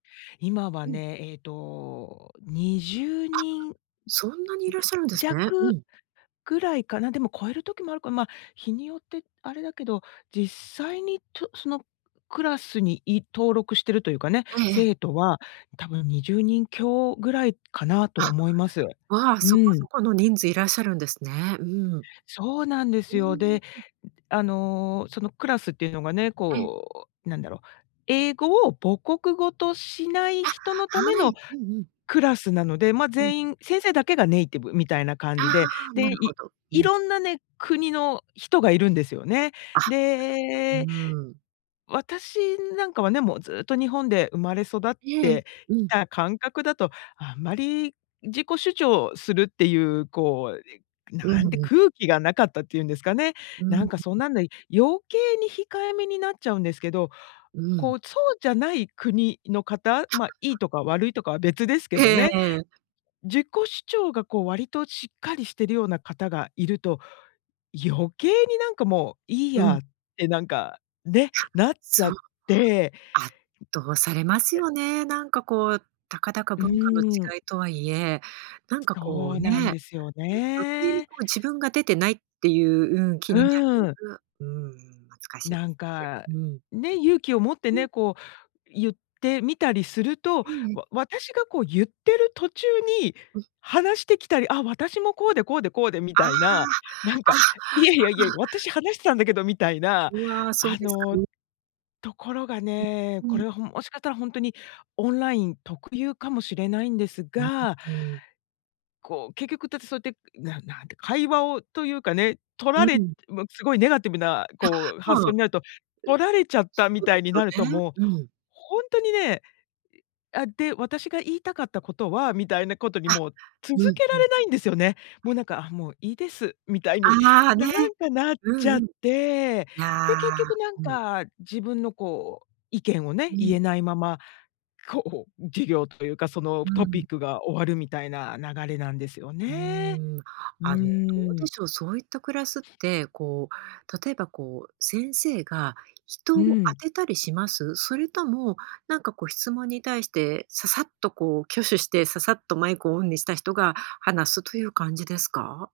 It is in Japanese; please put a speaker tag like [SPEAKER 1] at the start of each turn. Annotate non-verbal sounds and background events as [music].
[SPEAKER 1] 今は
[SPEAKER 2] うん。
[SPEAKER 1] ね、ええと、にじゅう
[SPEAKER 2] あ、
[SPEAKER 1] にんじ
[SPEAKER 2] そんなにいらっ
[SPEAKER 1] ゅ
[SPEAKER 2] しゃるんですね。う
[SPEAKER 1] 弱
[SPEAKER 2] ん。
[SPEAKER 1] ぐらいかな。でも超える時もあるから、まあ、日によってあれだけど、実際にとそのクラスにい登録してるというかね、
[SPEAKER 2] ええええ。
[SPEAKER 1] 生徒は、多分20人強ぐらいかなと
[SPEAKER 2] あ、
[SPEAKER 1] 思います。
[SPEAKER 2] うわ、
[SPEAKER 1] う
[SPEAKER 2] そこそ
[SPEAKER 1] ん。
[SPEAKER 2] この人数いらっしゃるんですね。うん。
[SPEAKER 1] そうなんで
[SPEAKER 2] う
[SPEAKER 1] す
[SPEAKER 2] ーん。
[SPEAKER 1] よ。で、
[SPEAKER 2] うん。
[SPEAKER 1] あの、そのクラスっていうのがね、
[SPEAKER 2] ええ。
[SPEAKER 1] こう、なんだろう、英語を母国語としない
[SPEAKER 2] あ、
[SPEAKER 1] 人のた
[SPEAKER 2] は
[SPEAKER 1] めの、
[SPEAKER 2] い、うんうん。
[SPEAKER 1] クラスなので。まあ、
[SPEAKER 2] うん。
[SPEAKER 1] 全員先生だけがネイティブみたいな感
[SPEAKER 2] あ
[SPEAKER 1] じで。
[SPEAKER 2] あ、な
[SPEAKER 1] で、
[SPEAKER 2] るほ
[SPEAKER 1] い
[SPEAKER 2] ど。う
[SPEAKER 1] い
[SPEAKER 2] ん。
[SPEAKER 1] ろんなね、国の人がいるんですよね。
[SPEAKER 2] あ、う、
[SPEAKER 1] で、
[SPEAKER 2] うーん。
[SPEAKER 1] 私なんかはね、もうずっと日本で生まれ育っ
[SPEAKER 2] ええ、
[SPEAKER 1] て
[SPEAKER 2] う
[SPEAKER 1] き
[SPEAKER 2] ん。
[SPEAKER 1] た感覚だと、あんまり、自己主張するっていう、こう、
[SPEAKER 2] う
[SPEAKER 1] な
[SPEAKER 2] ん
[SPEAKER 1] んて
[SPEAKER 2] うん。
[SPEAKER 1] 空気がなかったってゆんですかね。
[SPEAKER 2] うん。
[SPEAKER 1] な
[SPEAKER 2] ん、
[SPEAKER 1] ん
[SPEAKER 2] ん。
[SPEAKER 1] かそんなんで、余計に控えめになっちゃうんですけど。
[SPEAKER 2] うん。
[SPEAKER 1] こう、そうじゃない国の方、
[SPEAKER 2] た
[SPEAKER 1] ま、
[SPEAKER 2] まには。
[SPEAKER 1] いいとか悪いとかは別です
[SPEAKER 2] え
[SPEAKER 1] け
[SPEAKER 2] え
[SPEAKER 1] ど
[SPEAKER 2] え
[SPEAKER 1] ね、
[SPEAKER 2] えええ。
[SPEAKER 1] 自己主張が、こう、割としっかりしてるような方がいると、余計になんかもう、いい
[SPEAKER 2] うん。
[SPEAKER 1] や、ってなんか、ね、なっち
[SPEAKER 2] そ
[SPEAKER 1] ゃ
[SPEAKER 2] う、そ
[SPEAKER 1] っ
[SPEAKER 2] う。
[SPEAKER 1] て。
[SPEAKER 2] 圧倒されます
[SPEAKER 1] え
[SPEAKER 2] よね。なんかこう、たかだか
[SPEAKER 1] う
[SPEAKER 2] 文化の
[SPEAKER 1] ーん。
[SPEAKER 2] 違いとはいえ、なんかこ
[SPEAKER 1] そ
[SPEAKER 2] う
[SPEAKER 1] う
[SPEAKER 2] ね、
[SPEAKER 1] なんです
[SPEAKER 2] う
[SPEAKER 1] よ
[SPEAKER 2] ん、余計に
[SPEAKER 1] ね。
[SPEAKER 2] こう自分が出てないっていう、うん、気にな
[SPEAKER 1] う
[SPEAKER 2] る。
[SPEAKER 1] ん。
[SPEAKER 2] うわうん、むつかしいで
[SPEAKER 1] なん
[SPEAKER 2] す
[SPEAKER 1] か、
[SPEAKER 2] よね、うん。
[SPEAKER 1] ね。勇気を持って
[SPEAKER 2] うん。
[SPEAKER 1] ね、こうゆってみたりすると、
[SPEAKER 2] うんうん、
[SPEAKER 1] わ私がこうゆってる途中に、
[SPEAKER 2] うん。
[SPEAKER 1] 話してきたり、あ、私も、こうでこうでこうで、み
[SPEAKER 2] ああ、
[SPEAKER 1] たいな。なん
[SPEAKER 2] あ、あ
[SPEAKER 1] か、
[SPEAKER 2] あ。
[SPEAKER 1] いやいやいや、私、話してたんだけどみたいな。
[SPEAKER 2] うわ、そう
[SPEAKER 1] あ
[SPEAKER 2] ですか
[SPEAKER 1] の、
[SPEAKER 2] ね。
[SPEAKER 1] ところが
[SPEAKER 2] う、
[SPEAKER 1] ね、
[SPEAKER 2] う
[SPEAKER 1] こ
[SPEAKER 2] ん。
[SPEAKER 1] れはほんもしかしたらほんとに、オンライン特有かもしれないんです
[SPEAKER 2] [unintelligible]
[SPEAKER 1] が、
[SPEAKER 2] て。
[SPEAKER 1] こう、結局だってそうやって、ななんて会話を、というかね、取
[SPEAKER 2] う
[SPEAKER 1] られ
[SPEAKER 2] ん。
[SPEAKER 1] もうすごいネガティブな
[SPEAKER 2] あ、
[SPEAKER 1] こう発
[SPEAKER 2] そ
[SPEAKER 1] 想
[SPEAKER 2] う。
[SPEAKER 1] になると、取られちゃった
[SPEAKER 2] そ
[SPEAKER 1] み
[SPEAKER 2] うで
[SPEAKER 1] たいになる
[SPEAKER 2] す
[SPEAKER 1] と、
[SPEAKER 2] よね、
[SPEAKER 1] もう
[SPEAKER 2] うん。
[SPEAKER 1] ほんとにねあ、で、私が言いたかったことは、みたいなことに
[SPEAKER 2] あ、
[SPEAKER 1] も、
[SPEAKER 2] う
[SPEAKER 1] 続
[SPEAKER 2] ん、
[SPEAKER 1] け
[SPEAKER 2] う
[SPEAKER 1] ら
[SPEAKER 2] ん。
[SPEAKER 1] れないんですよね。
[SPEAKER 2] は
[SPEAKER 1] もう
[SPEAKER 2] い。
[SPEAKER 1] なんか、もういいです、みたいに、
[SPEAKER 2] ああ、
[SPEAKER 1] な
[SPEAKER 2] ね。
[SPEAKER 1] んかなっ
[SPEAKER 2] う
[SPEAKER 1] ち
[SPEAKER 2] ん
[SPEAKER 1] ゃ
[SPEAKER 2] う
[SPEAKER 1] っ
[SPEAKER 2] ん。
[SPEAKER 1] て。で、
[SPEAKER 2] あ
[SPEAKER 1] 結
[SPEAKER 2] あ、
[SPEAKER 1] 局なん
[SPEAKER 2] うん。
[SPEAKER 1] か、自分のこう、意見をね、
[SPEAKER 2] う
[SPEAKER 1] 言
[SPEAKER 2] ん。
[SPEAKER 1] えないまま、こほ授業というか、その
[SPEAKER 2] う
[SPEAKER 1] トピ
[SPEAKER 2] ん。
[SPEAKER 1] ックが終わる、みたいな流れなんですよ
[SPEAKER 2] うー
[SPEAKER 1] ね。
[SPEAKER 2] ん、
[SPEAKER 1] う
[SPEAKER 2] あの、どう
[SPEAKER 1] ー
[SPEAKER 2] で
[SPEAKER 1] ん。
[SPEAKER 2] しょう。そういったクラスって、こう、例えば、こう、先生が人
[SPEAKER 1] う
[SPEAKER 2] を当
[SPEAKER 1] ん。
[SPEAKER 2] てたりします？それとも、なんか、こう、質問に対して、ささっとこう挙手して、ささっとマイクをオンにした人が、話すという感じですか？